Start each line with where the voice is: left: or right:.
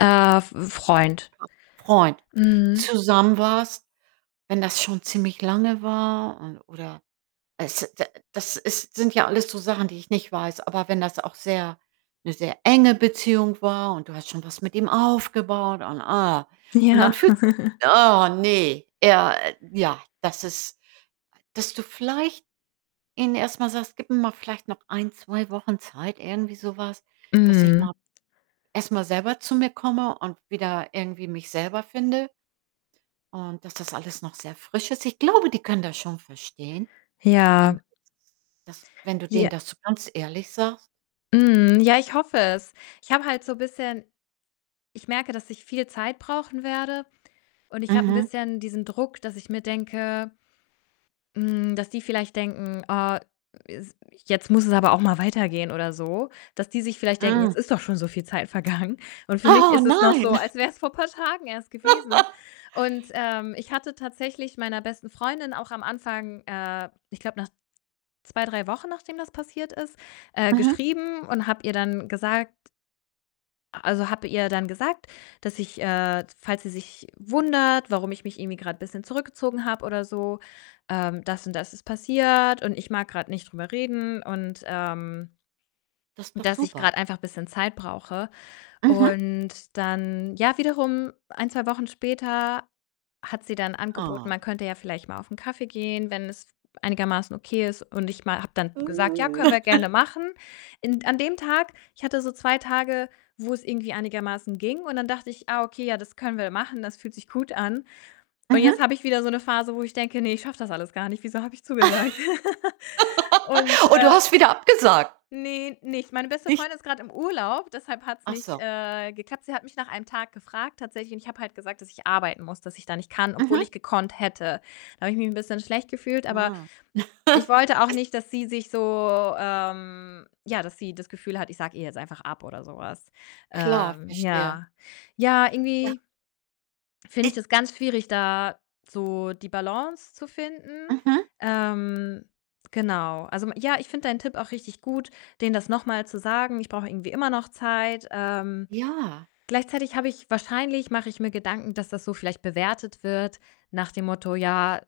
left: Äh, F Freund.
right: [unintelligible] Freund
left: Mhm.
right: zusammen warst. Wenn das schon ziemlich lange war und oder es da das ist sind ja alles so Sachen, die ich nicht weiß, aber wenn das auch sehr 'ne sehr enge Beziehung war und du hast schon was mit ihm aufgebaut und, ah und dann
left: Ja.
right: fühlt oh ne, er, äh ja, das ist a dass du vielleicht ihnen erst mal sagst: „Gib mir mal vielleicht noch 1, 2 Wochen Zeit“, irgendwie so was, „dass ich
left: Mhm.
right: mal erst mal selber zu mir komme und wieder irgendwie mich selber finde“ und dass das alles noch sehr frisch ist. Ich glaube, die können das schon verstehen, wenn
left: Ja.
right: du das wenn du denen
left: Je
right: das so ganz ehrlich sagst.
left: Mhm, ja, ich hoffe es. Ich habe halt so bisschen ich merke, dass ich viel Zeit brauchen werde und ich habe 'n
right: Mhm.
left: bisschen diesen Druck, dass ich mir denke hm, dass die vielleicht denken: „Oh, es jetzt muss es aber auch mal weitergehen“, oder so. Dass die sich vielleicht denken:
right: Mhm.
left: „Jetzt ist doch schon so viel Zeit vergangen.“ Und für mich
right: Oh,
left: ist es noch so,
right: nein.
left: als wär's vor paar Tagen erst gewesen und, ähm, ich hatte tatsächlich meiner besten Freundin auch am Anfang, äh ich glaube nach 2, 3 Wochen nachdem das passiert ist, äh,
right: Mhm.
left: geschrieben, und habe ihr dann gesagt a also, habe ihr dann gesagt, dass ich, äh falls sie sich wundert, warum ich mich irgendwie grad bisschen zurückgezogen habe oder so, ähm, das und das ist passiert, und ich mag grad nicht drüber reden und, ähm,
right: Das ist doch
left: dass ich
right: super.
left: grad einfach bisschen Zeit brauche
right: Mhm.
left: und dann, ja, wiederum 1, 2 Wochen später hat sie dann angeboten,
right: Ah.
left: man könnte ja vielleicht mal auf 'n Kaffee gehen, wenn es einigermaßen okay ist und ich ma habe dann gesagt: „Ja,
right: Hm.
left: können wir gerne machen.“ In d an dem Tag ich hatte so 2 Tage, wo's irgendwie einigermaßen ging und dann dachte ich: „Ah, okay, ja, das können wir machen, das fühlt sich gut an.“ Und jetzt
right: Mhm.
left: habe ich wieder so 'ne Phase, wo ich denke: „Ne, ich schaffe das alles gar nicht. Wieso habe ich zugesagt?“ Und,
right: Und du
left: äh
right: hast wieder abgesagt?
left: Ne, nicht. Meine beste
right: Nicht?
left: Freundin ist grad im Urlaub, deshalb hat's
right: Ach
left: nicht,
right: so.
left: äh, geklappt. Sie hat mich nach einem Tag gefragt tatsächlich, und ich habe halt gesagt, dass ich arbeiten muss, dass ich da nicht kann, obwohl
right: Mhm.
left: ich gekonnt hätte. Da habe ich mich 'n bisschen schlecht gefühlt, aber
right: Ah.
left: ich wollte auch
right: Es
left: nicht, dass sie sich so, ähm ja, dass sie das Gefühl hat, ich sage ihr jetzt einfach ab oder so was.
right: Klar,
left: Ähm,
right: verstehe.
left: ja. Ja,
right: Ja
left: irgendwie finde
right: I
left: ich das ganz schwierig, da so die Balance zu finden.
right: Mhm.
left: Ähm genau. Also, m ja, ich finde deinen Tipp auch richtig gut, denen das noch mal zu sagen: „Ich brauche irgendwie immer noch Zeit.“ Ähm,
right: Ja.
left: gleichzeitig habe ich wahrscheinlich mache ich mir Gedanken, dass das so vielleicht bewertet wird nach dem Motto: „Ja”